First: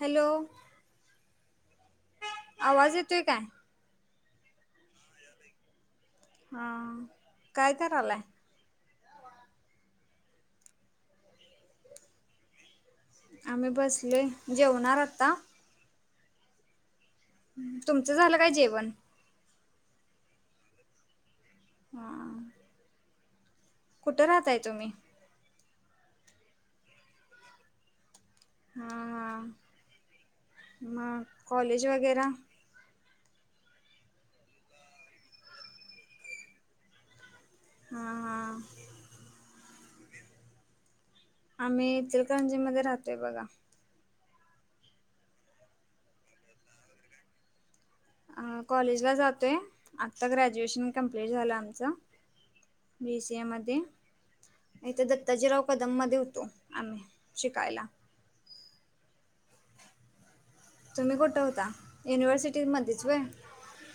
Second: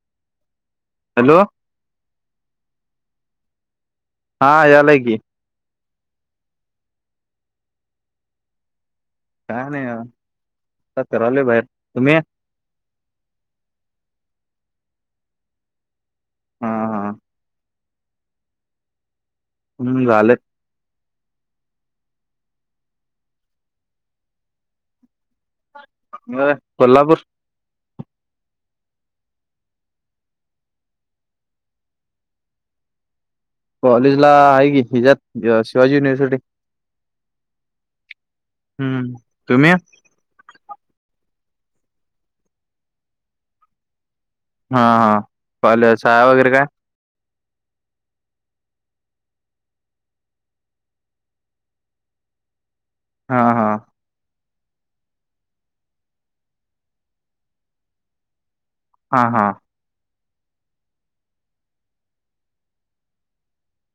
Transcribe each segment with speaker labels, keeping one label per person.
Speaker 1: Hello!
Speaker 2: Hello!
Speaker 1: आवाज येतोय काय?
Speaker 2: हा यालाय की.
Speaker 1: हां, काय करालाय?
Speaker 2: काय नाही ख आता फिरालोय बाहेर. तुम्ही?
Speaker 1: आम्ही बसलोय, जेवणार आता.
Speaker 2: हा हा,
Speaker 1: तुमचं झालं काय जेवण?
Speaker 2: हम्म झालं.
Speaker 1: हा. कुठं राहताय तुम्ही?
Speaker 2: म कोल्हापूर.
Speaker 1: हा हा, म कॉलेज वगैरा?
Speaker 2: कॉलेज ला आहे की हिज्यात अ शिवाजी युनिव्हसीटी.
Speaker 1: हा
Speaker 2: हम्म, तुम्ही?
Speaker 1: आम्ही इचलकरंजी मध्ये राहतोय बघा.
Speaker 2: हा हा, कॉलेज, शाळा वगैरे काय?
Speaker 1: आप कॉलेजला जातोय आत्ता ग्रॅज्युएशन कमप्लीट झालं आमचं, बी सि
Speaker 2: हा
Speaker 1: ऐ
Speaker 2: हा
Speaker 1: मध्ये, इथ दत्ताजीराव कदम मधे होतो आम्ही शिकायला.
Speaker 2: हा हा,
Speaker 1: तुम्ही कुठं होता? युनिव्हर्सिटी मध्येच व्हय.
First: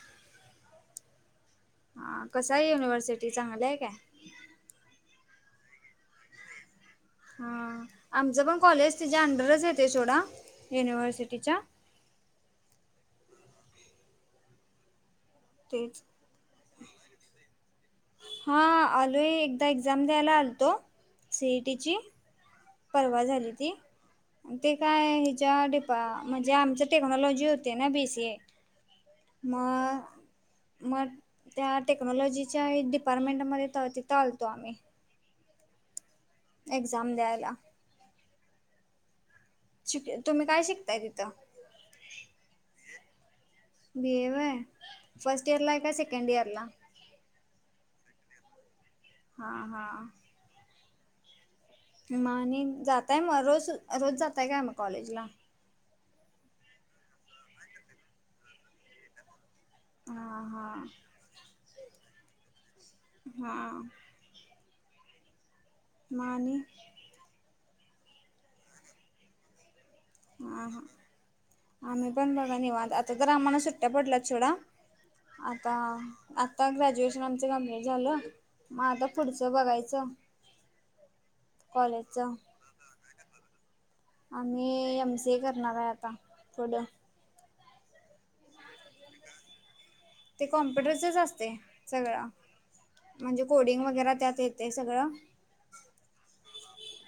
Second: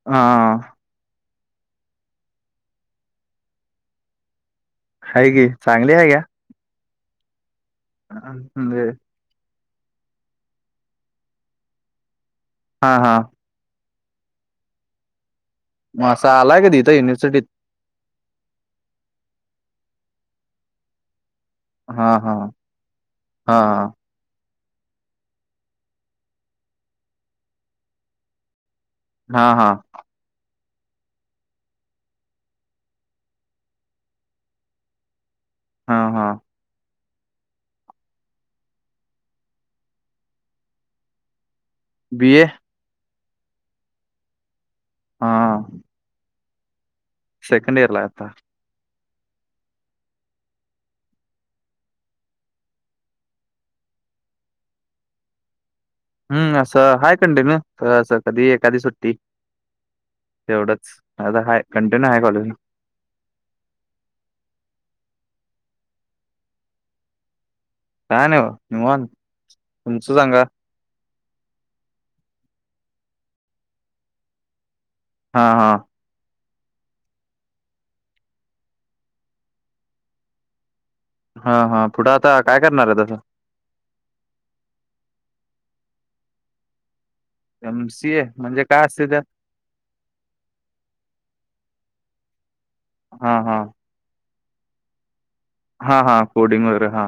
Speaker 2: हा.
Speaker 1: हा कसा आहे युनिव्हर्सिटी चांगली आहे काय?
Speaker 2: हाय की चांगली हाय घ्या.
Speaker 1: हा, आमच पण
Speaker 2: म्हणजे
Speaker 1: कॉलेज ती च्या अंडरच येतय सोडा युनिव्हर्सिटीच्या.
Speaker 2: हा हा,
Speaker 1: तेच
Speaker 2: म आसं आलाय कधी इथं युिव्हसिटीत?
Speaker 1: हा आलोय एकदा एक्झाम द्यायला आलतो सी ई
Speaker 2: हा हा.
Speaker 1: परवा झाली
Speaker 2: हा
Speaker 1: ती‌. अनं ते काय हेच्या डिपा म्हणजे आमच टेक्नॉलॉजी होते ना बी सी ए.
Speaker 2: [inaudible]
Speaker 1: म
Speaker 2: हा
Speaker 1: म त्या टेक्नॉलॉजीच्या डिपार्टमेंटमध्ये तवा तिथं आलतो आम्ही‌
Speaker 2: हा हा.
Speaker 1: एक्झाम द्यायला. शिक तुम्ही काय शिकताय तिथं?
Speaker 2: बी ए.
Speaker 1: बी ए व्हय,
Speaker 2: हा
Speaker 1: फर्स्ट इयर ला हाय का सेकंड इयरला
Speaker 2: सेकंड इयरला हाय आता.
Speaker 1: हा हा. म आणि जाताय म रोज, रोज जाताय काय म कॉलेजला
Speaker 2: हम्म असं हाय कंदे न अ असं कधी एखादी सुट्ट ट्टी
Speaker 1: हा हा
Speaker 2: तेवढंच नाय त हाय कंटिन्यू हाय कॉलेजला
Speaker 1: हा म आणि
Speaker 2: काय नाय ब निवांत तुमचं सांगा
Speaker 1: हा हा, आम्ही पण बघा निवांत आता जरा आम्हाला सुट्टया पडल्यात सोडा
Speaker 2: हा
Speaker 1: आता
Speaker 2: हा
Speaker 1: आता ग्रॅज्युएशन आमचं कमप्लिट झालं म आता पुढचं बघायचं
Speaker 2: हा हा पुढं आता
Speaker 1: कॉलेजचं
Speaker 2: काय करणारात आता
Speaker 1: आम्ही एम सी ए करणार आय आता पुढ
Speaker 2: एम सी ए म्हणजे काय असतय त्यात
Speaker 1: ते कॉम्प्युटरचच असतय सगळं
Speaker 2: हा
Speaker 1: म्हणजे
Speaker 2: हा
Speaker 1: कोडिंग वगैरे त्यात येतय सगळं
Speaker 2: हा हा कोडिंग वगैरे हां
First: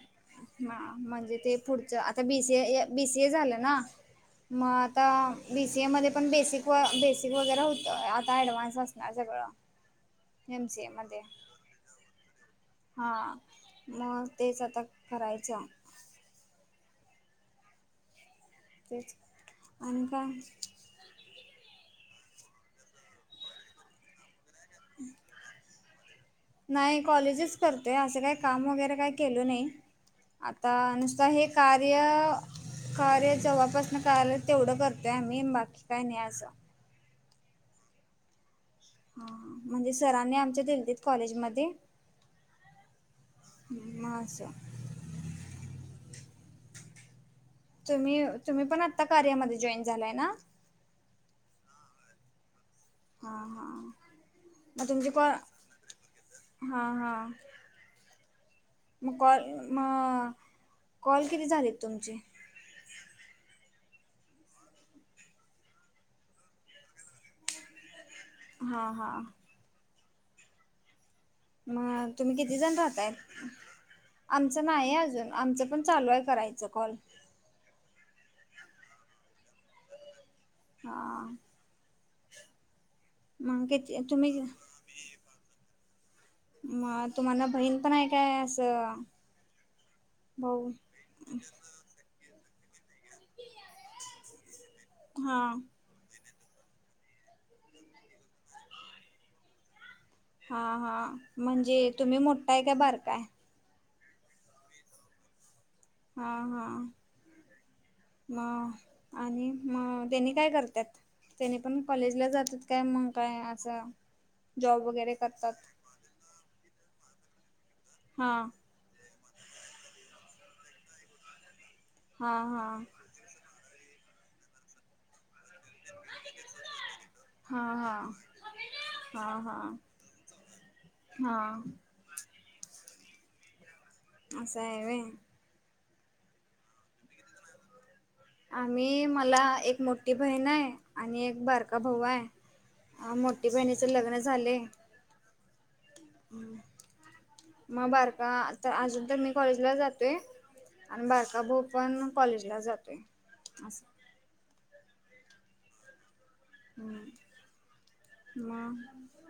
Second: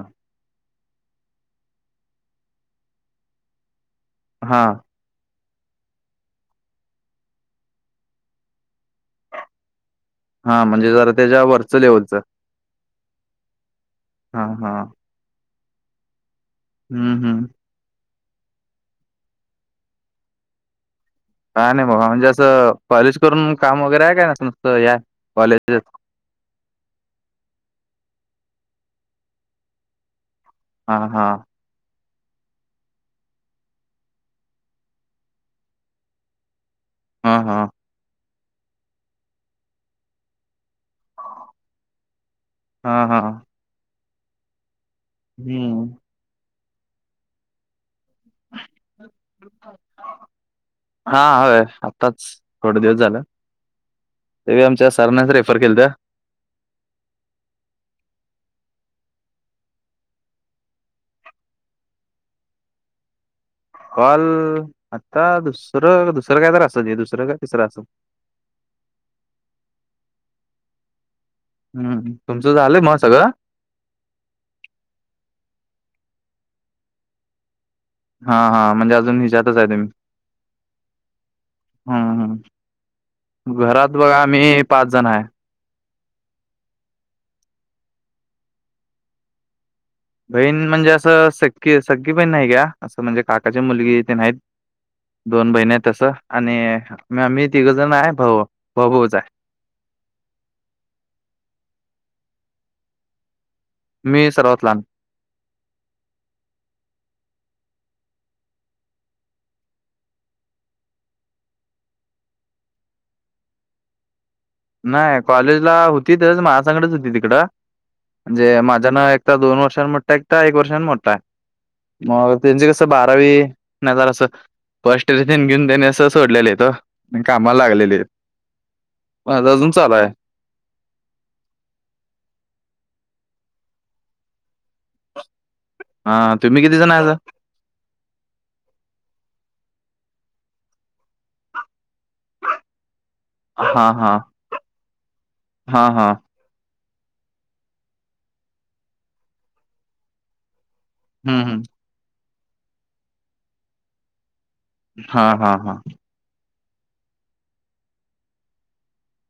Speaker 1: म आ म्हणजे ते पुढचं आता B C A, B C A झालं ना,
Speaker 2: हा
Speaker 1: म आ आता बी सी ए मध्ये पण बेसिक व बेसिक वगैरे होतं, आता ॲडव्हान्स असणारं सगळं.
Speaker 2: हा
Speaker 1: एम सी ए
Speaker 2: म्हणजे जरा
Speaker 1: मध्ये
Speaker 2: त्याच्या वरच लेवलच.
Speaker 1: हा, मग
Speaker 2: हा
Speaker 1: तेच
Speaker 2: हा
Speaker 1: आता करायचा
Speaker 2: हूं हूं
Speaker 1: तेच, आणि काय?
Speaker 2: काय नाय बघा म्हणजे असं, कॉलेज करून काम वगैरे हाय काय असं नुसतं या कॉलेजच
Speaker 1: नाय कॉलेजच करतोय असं काय काम वगैरे काय केलो नाय, आता
Speaker 2: हा हा
Speaker 1: नुसतं हे कार्य कार्य जव्हापासन कळालं तेवढं करतय आम्ही, बाकी काय नाय असं
Speaker 2: हा हा
Speaker 1: हा म्हणजे सरांनी आमच्या दिलतीत कॉलेजमध्ये
Speaker 2: हा हा
Speaker 1: हूं म असं
Speaker 2: हूं
Speaker 1: तुम्ही, तुम्ही पण आता कार्यामध्ये जॉईन झालाय ना?
Speaker 2: हा होय आत्ताच, थोडे दिवस झालं,
Speaker 1: हा हा
Speaker 2: ते बी
Speaker 1: मग
Speaker 2: आमच्या
Speaker 1: तुमची कॉ
Speaker 2: सरांनेच रेफर केलंत.
Speaker 1: हा हा म कॉल म, कॉल किती झालेत तुमचे?
Speaker 2: काॅल आता दुसरं, दुसरं काय तर असलं हे, दुसरं काय तिसरं असलं.
Speaker 1: हा, हा. मग,
Speaker 2: हम्म
Speaker 1: तुम्ही
Speaker 2: तुमचं
Speaker 1: किती जण
Speaker 2: झालंय मग
Speaker 1: राहताय.
Speaker 2: सगळं
Speaker 1: आमचं नाही अजून, आमचं पण चालू आहे करायचं कॉल.
Speaker 2: हा, हा म्हणजे अजून ह्याच्यातच आहे तुम्ही.
Speaker 1: हां.
Speaker 2: हा हा,
Speaker 1: मग
Speaker 2: घरात
Speaker 1: किती
Speaker 2: बघा
Speaker 1: तुम्ही
Speaker 2: आम्ही पाच जण आहे.
Speaker 1: मग तुम्हाला बहीण पण आहे काय असं.
Speaker 2: बहीण
Speaker 1: भाऊ
Speaker 2: म्हणजे असं सख्खी सख्खी बहीण नाही घ्या, असं म्हणजे काकाची मुलगी तेन हायत.
Speaker 1: हा.
Speaker 2: तसं आणि आम्ही तिघंजणच आहे. भाऊ, भाऊ भाऊच आहे.
Speaker 1: हा हा, म्हणजे तुम्ही मोठाय का बारकाय.
Speaker 2: मी सर्वात लहान.
Speaker 1: हा हा. मग, आणि मग तेनी काय करत्यात. त्यानी पण कॉलेजला जातात, काय मग काय असं. जॉब वगैरे
Speaker 2: नाही
Speaker 1: करतात.
Speaker 2: कॉलेजला होती तर माझ्यासंगटच होती तिकडं,
Speaker 1: हा
Speaker 2: म्हणजे माझ्यान एक दोन वर्षान मोठा एकटा एकटाय, एक वर्षान मोठाय,
Speaker 1: हा
Speaker 2: मग त्यांच
Speaker 1: हा
Speaker 2: कस बार रावी, मग जरास फर्स्ट तेन घेऊन त्याने असं सोडलेलीत ओ, आणि
Speaker 1: हा
Speaker 2: कामाला लागलेलीत.
Speaker 1: हा हा, हा, हा. असं आहे होय.
Speaker 2: हा, तुम्ही किती जण हायसा.
Speaker 1: आम्ही, मला एक मोठी बहिणाय, आणि एक बारका भाऊ हाय. आ, मोठी बहिणीच
Speaker 2: हा हा
Speaker 1: लग्न झालय.
Speaker 2: हा हा
Speaker 1: मग बारका तर अजून तर मी कॉलेजला जातोय. आणि
Speaker 2: हम्म
Speaker 1: बारका भाऊ
Speaker 2: हम्म
Speaker 1: पण कॉलेज ला जातोय, असं.
Speaker 2: हां, हां, हां.
Speaker 1: हम्म मग.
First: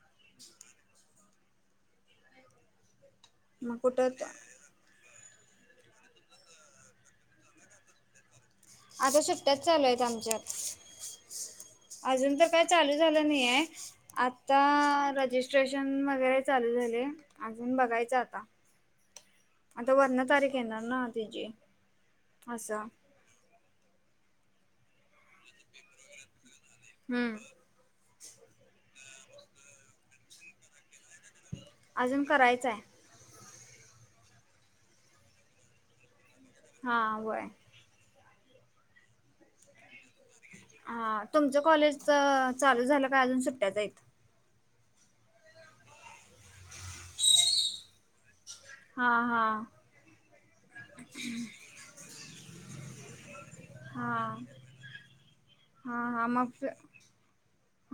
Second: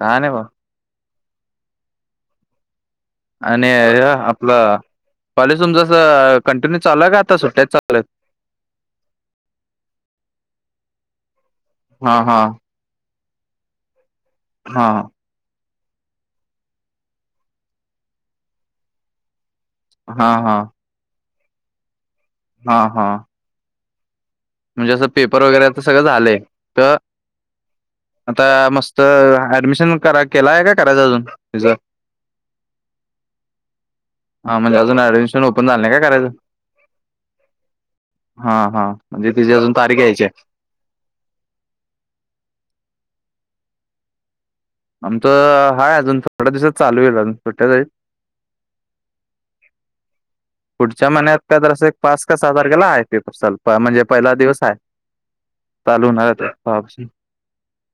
Speaker 2: काय नाही बघ‌. आणि
Speaker 1: मग
Speaker 2: हे
Speaker 1: कुठं
Speaker 2: आपलं कॉलेज तुमच अस कंटिन्यू चालुय, का आता सुट्ट्यात चालूयत.
Speaker 1: आता सुट्टयाच चालू आहेत आमच्या.
Speaker 2: हा
Speaker 1: अजून
Speaker 2: हा
Speaker 1: तर काय चालू झालं नाहीय. आता
Speaker 2: हा, हा.
Speaker 1: रजिस्ट्रेशन वगैरे चालू झालय, अजून बघायचं आता. आता वरन
Speaker 2: हा
Speaker 1: तारीख येणार ना तेची.
Speaker 2: हां, हां म्हणजे असं पेपर वगैरे च सगळं झालंय. तर
Speaker 1: हम्म
Speaker 2: आता मस्त ऍडमिशन करा केलाय का करायचंयअजून. त्येच,
Speaker 1: अजून करायचं आहे
Speaker 2: हां म्हणजे, अजून ॲडमिशन ओपन झालं नाही का करायच
Speaker 1: हा होय.
Speaker 2: हा, हा म्हणजे अजून तिची अजून तारीख यायचीय.
Speaker 1: हा, तुमचं कॉलेजच चालू झालं काय, अजून सुट्ट्याच हाईत.
Speaker 2: आमच हाय अजून थोड्या दिवसात चालू होईल. अजून सुट्ट्याच हायत.
Speaker 1: हा हा
Speaker 2: पुढच्या महिन्यात आता जरास. पाच का साहा तारखेला आहे पेपर चालू. पा म्हणजे
Speaker 1: हा
Speaker 2: पहिला दिवस आहे चालू
Speaker 1: हा
Speaker 2: होणार [unintelligible]
Speaker 1: मग
Speaker 2: हा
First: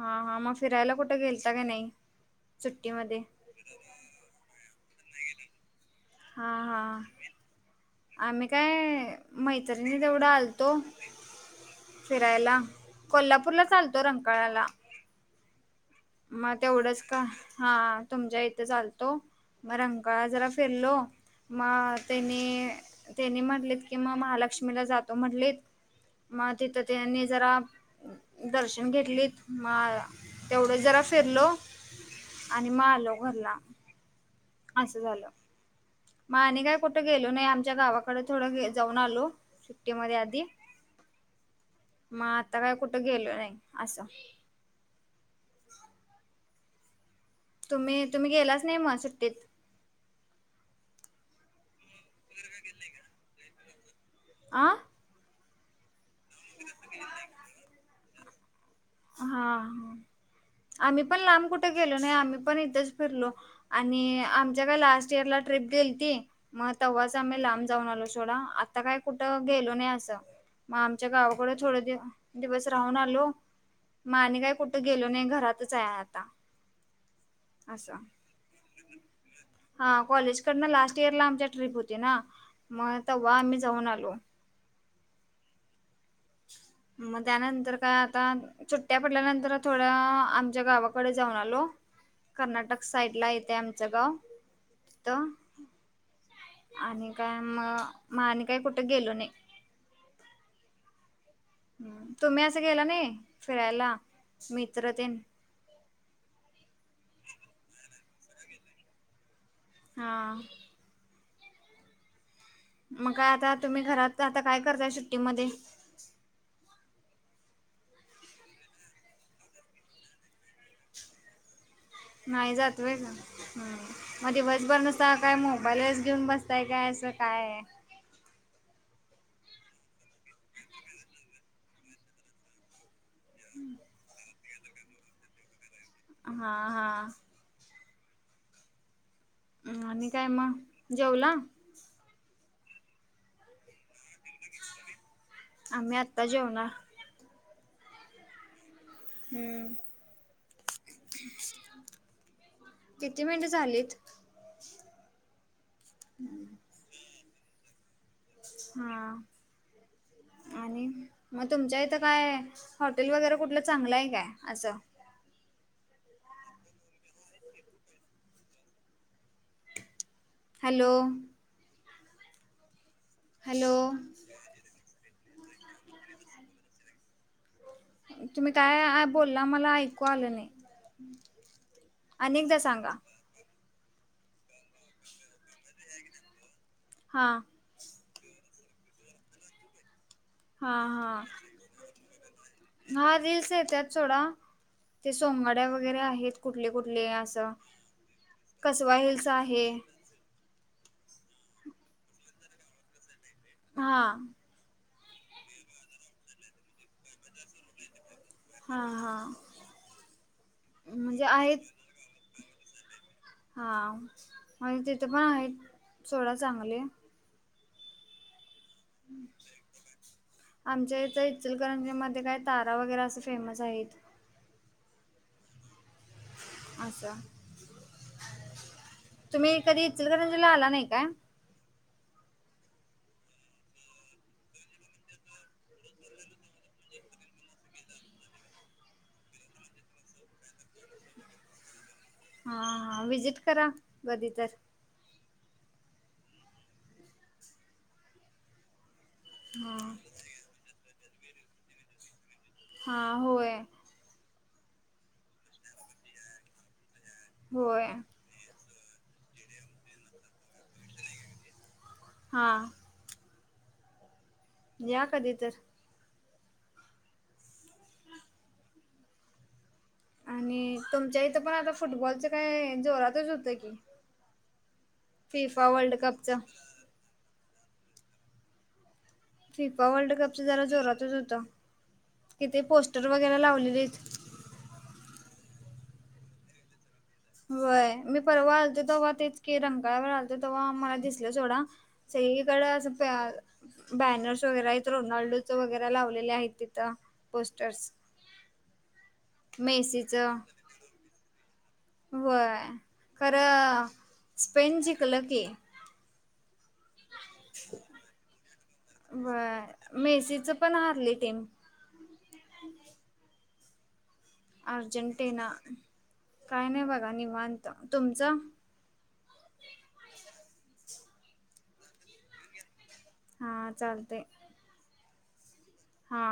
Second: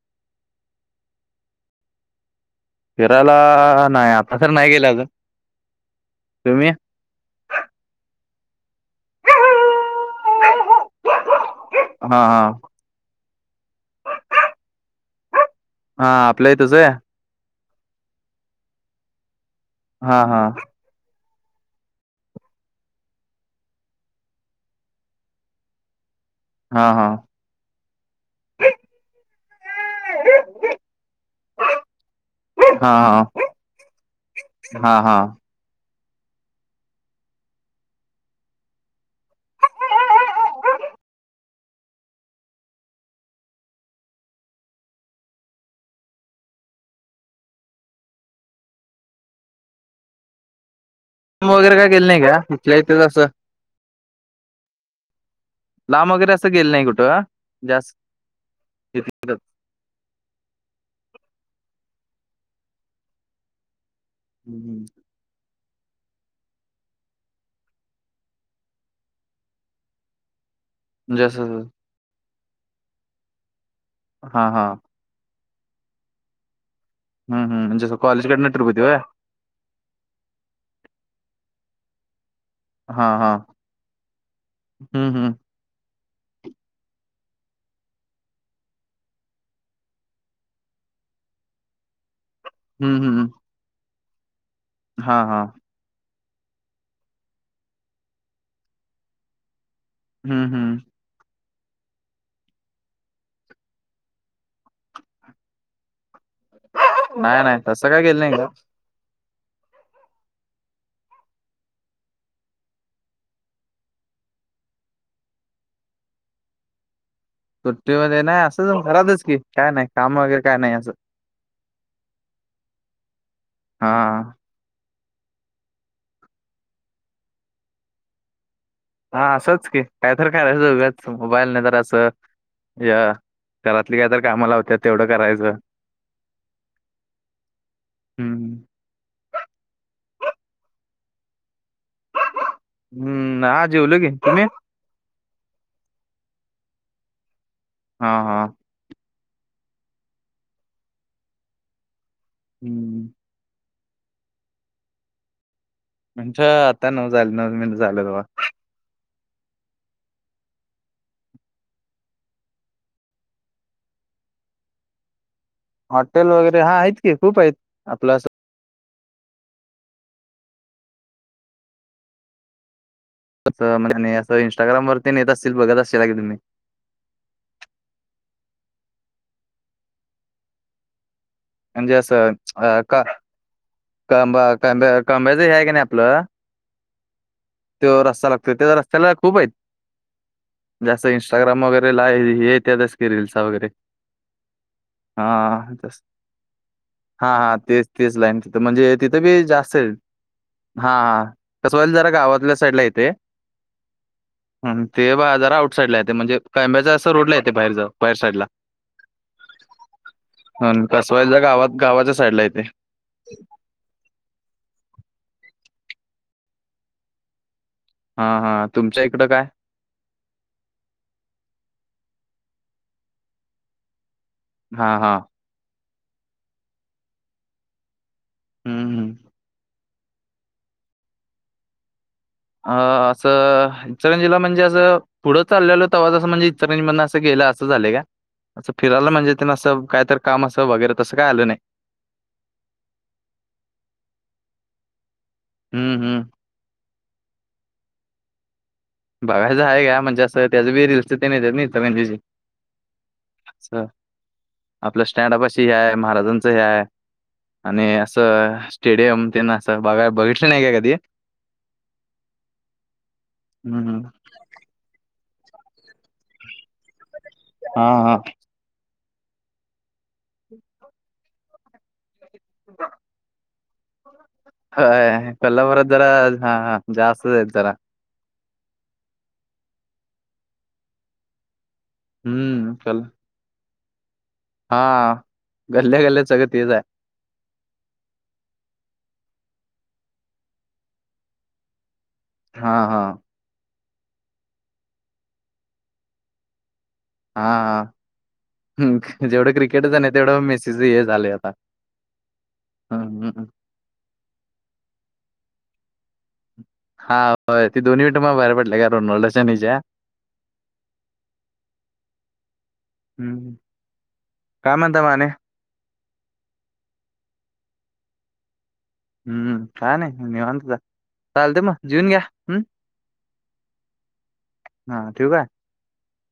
Speaker 1: हा हा, मग फिरायला कुठे गेलता का नाही. सुट्टीमध्ये
Speaker 2: फिरायला नाही आता तर नाही गेला ग.
Speaker 1: हा हा, आम्ही काय मैत्रिणी तेवढा आलतो
Speaker 2: हा हा
Speaker 1: फिरायला. कोल्हापूरला आलतो रंकाळाला.
Speaker 2: हा आपल्या
Speaker 1: मग
Speaker 2: इथंच आहे
Speaker 1: तेवढंच का? हा, तुमच्या इथं आलतो मग
Speaker 2: हा
Speaker 1: रंगाळा
Speaker 2: हा
Speaker 1: जरा फिरलो. मग त्यानी त्यानी म्हटलेत की मग महालक्ष्मीला जातो म्हंटलीत. मग तिथं
Speaker 2: हा हा
Speaker 1: त्यांनी जरा दर्शन घेतली मग आ तेवढंच. जरा फिरलो आणि मग आलो
Speaker 2: हा
Speaker 1: घरला.
Speaker 2: हा हा,
Speaker 1: म आणि काय कुठं गेलो नाही आमच्या गावाकडे थोडं गे जाऊन आलो. सुट्टी म आधी मग आता काय कुठं गेलो नाही असं. तुम्ही तुम्ही गेलाच नाही मग सुट्टीत.
Speaker 2: लांब वगैर काय गेले नाही ग इथल्या इथेच असं.
Speaker 1: ''आं''
Speaker 2: लांब वगैरे असं गेलं नाही कुठं जास्त. इथं- इथंच.
Speaker 1: हा, आम्ही पण लांब कुठे गेलो नाही आम्ही पण इथंच फिरलो आणि आमच्या काय
Speaker 2: हम्म.
Speaker 1: लास्ट इयरला. ट्रीप गेलती. मग तेव्हाच आम्ही लांब जाऊन आलो सोडा आता काय कुठं गेलो नाही असं. मग आमच्या
Speaker 2: म्हणजे
Speaker 1: गावाकडें
Speaker 2: असं
Speaker 1: थोड दिव दिवस राहून आलो. मा आणि
Speaker 2: हा
Speaker 1: काय
Speaker 2: हा
Speaker 1: कुठं गेलो नाही घरातच आहे आता.
Speaker 2: हम्म हम्म, म्हणजे
Speaker 1: असं
Speaker 2: तू कॉलेज कडन ट्रीप होती होय.
Speaker 1: हा, कॉलेजकडन लास्ट इयरला आमच्या ट्रीप होती ना मग तेव्हा आम्ही जाऊन आलो.
Speaker 2: हम् हम्,
Speaker 1: मग त्यानंतर काय आता. सुट्ट्या पडल्यानंतर थोड्या आमच्या गावाकडे जाऊन आलो. कर्नाटक
Speaker 2: हं,
Speaker 1: साईड
Speaker 2: हं.
Speaker 1: ला येते आमचं गाव त.
Speaker 2: हां, हां.
Speaker 1: आणि काय मग मग आणि काय कुठे गेलो नाही.
Speaker 2: हम्म हम्म,
Speaker 1: हम्, तुम्ही असं गेला नाही फिरायला मित्रतेन.
Speaker 2: नाही नाही तसं काय केेलं नाही ग.
Speaker 1: हा, मग काय आता तुम्ही घरात आता काय करताय सुट्टीमध्ये.
Speaker 2: सुट्टीमध्ये नाही असं घरातच की, काय नाही काम वगैरे काय नाही असं.
Speaker 1: नाही जात व्हय ग हम,
Speaker 2: हां,
Speaker 1: म दिवसभर नस ''--'' ता काय मोबाईलच घेऊन बसताय काय असं काय.
Speaker 2: हा असंच की कायतरी करायचं उगाच मोबाईल नाही तर असं या. घरातली कायतरी कामा लावत्या तेवढं करायचं.
Speaker 1: हा हा,
Speaker 2: हम्म,
Speaker 1: हम, आणि काय मग जेवला.
Speaker 2: हम्म जेवलो की. तुम्ही?
Speaker 1: आम्ही आत्ता जेवणार
Speaker 2: हा हा
Speaker 1: हम्म
Speaker 2: हं.
Speaker 1: किती मिनिट झालेत?
Speaker 2: मिंट आता नऊ झाली, नऊ मिनट झाली बगा.
Speaker 1: हा आणि मग तुमच्या इथं काय हॉटेल वगैरे कुठलं चांगलं आहे काय असं?
Speaker 2: हॉटेल वगैरे हा आहेत. की खूप आहेत आपलं
Speaker 1: हॅलो हॅलो
Speaker 2: तं म्हणजे असं इंस्टाग्रामरती नेत असतील. बघत असेल का की तुम्ही?
Speaker 1: तुम्ही काय बोलला मला ऐकू आलं नाही.
Speaker 2: म्हणजे असं
Speaker 1: अनेकदा
Speaker 2: अ
Speaker 1: सांगा
Speaker 2: कांबा कांब कांब्याच आहे. कानी आपलं
Speaker 1: हा
Speaker 2: तो रस्ता लागतो. त्या रस्त्याला खूप आहेत.
Speaker 1: हां
Speaker 2: म्हणजे अस
Speaker 1: हां
Speaker 2: इंस्टाग्राम वगैरे ला हे की
Speaker 1: हा
Speaker 2: रील्स वगैरे
Speaker 1: येतात सोडा ते
Speaker 2: हा
Speaker 1: सोंगाड्या वगैरे आहेत कुठले कुठले?
Speaker 2: हा
Speaker 1: असं
Speaker 2: हा तेच तेच लाईन तिथं म्हणजे
Speaker 1: कसवा
Speaker 2: तिथं
Speaker 1: हिल्स
Speaker 2: बी जास्त आहे. हा हा पाहिल जरा गावातल्या साईड ला येते.
Speaker 1: हा
Speaker 2: ह ते पहा जरा आउट साईड ला येत. म्हणजे कंब्याच्या असं रोड ला येते. बाहेर च्या बाहेरच्या साईडला
Speaker 1: हा हा म्हणजे
Speaker 2: कसवालच्या
Speaker 1: आहेत
Speaker 2: गावात गावाच्या साईडला येते.
Speaker 1: हा मग तिथे पण आहेत सोडा चांगले.
Speaker 2: हा हा तुमच्या इकडं काय?
Speaker 1: आमच्या इथं इचलकरंजी मध्ये काय तारा वगैरे असे फेमस आहेत.
Speaker 2: हा हा
Speaker 1: असं!
Speaker 2: हं, हं.
Speaker 1: तुम्ही कधी इचलकरंजीला आला नाही काय?
Speaker 2: अ असं इचकरंजिला म्हणजे असं! पुढं चाललेल हो तव्हा तसं म्हणजे इचलकरंजी मधन असं गेलं. असं झालंय का? असं फिरायला. म्हणजे त्यां असं काय तर काम असं वगैरे तसं काय आलो नाही.
Speaker 1: हा हा विजिट करा कधी तर
Speaker 2: हम्म हम्म बघायचं
Speaker 1: हा
Speaker 2: आहे. का म्हणजे असं त्याच बी रीलल्सच ते येत नाही इचलकरंजीची [unintelligible]
Speaker 1: हा होय!
Speaker 2: असं आपलं स्टँड पाशी हे आहे महाराजांच हे आहे.
Speaker 1: होय
Speaker 2: आणि असं स्टेडियम ते असं बघा बघितलं नाही काय कधी?
Speaker 1: हां
Speaker 2: म्हणून
Speaker 1: या कधी तर
Speaker 2: हा हा
Speaker 1: आणि तुमच्या इथं पण आता फुटबॉलच काय जोरातच होतं की.
Speaker 2: अ पल
Speaker 1: फिफा
Speaker 2: बर
Speaker 1: वर्ल्ड
Speaker 2: दर
Speaker 1: कपच
Speaker 2: हा ह जास्त जरा
Speaker 1: फिफा वर्ल्ड कपच जरा जोरातच होत. कि ते
Speaker 2: हं.
Speaker 1: पोस्टर वगैरे लावलेत.
Speaker 2: हा गल्ले गल्ल्या सगळ तेच आहे
Speaker 1: वय मी परवा आलतो तेव्हा तेच की रंगकाळावर आलतो तेव्हा मला दिसलं सोडा सगळीकड अस
Speaker 2: हां,
Speaker 1: प्या
Speaker 2: हां.
Speaker 1: बॅनर्स वगैरे आहेत रोनाल्डोच वगैरे लावलेले आहेत तिथं
Speaker 2: हा,
Speaker 1: पोस्टर्स
Speaker 2: हा जेवढं क्रिकेटच नाही
Speaker 1: मेसीच
Speaker 2: तेवढं मेसच हे झाले आता
Speaker 1: होय
Speaker 2: हं, हं, हं.
Speaker 1: खरं स्पेन जिंकलं की
Speaker 2: हा होय ती दोन्ही मिनट म बाहेर पडले का रोनॉल्ड च्या न ह्याज्या
Speaker 1: बर मेसीच पण हारली टीम
Speaker 2: हम्म
Speaker 1: अर्जंटिना काय नाही बघा निवांत तुमचं
Speaker 2: हम्म का नाही निवत चालते मग जिऊन घ्या हम्
Speaker 1: हा चालतय
Speaker 2: हा ठेवू काय
Speaker 1: हा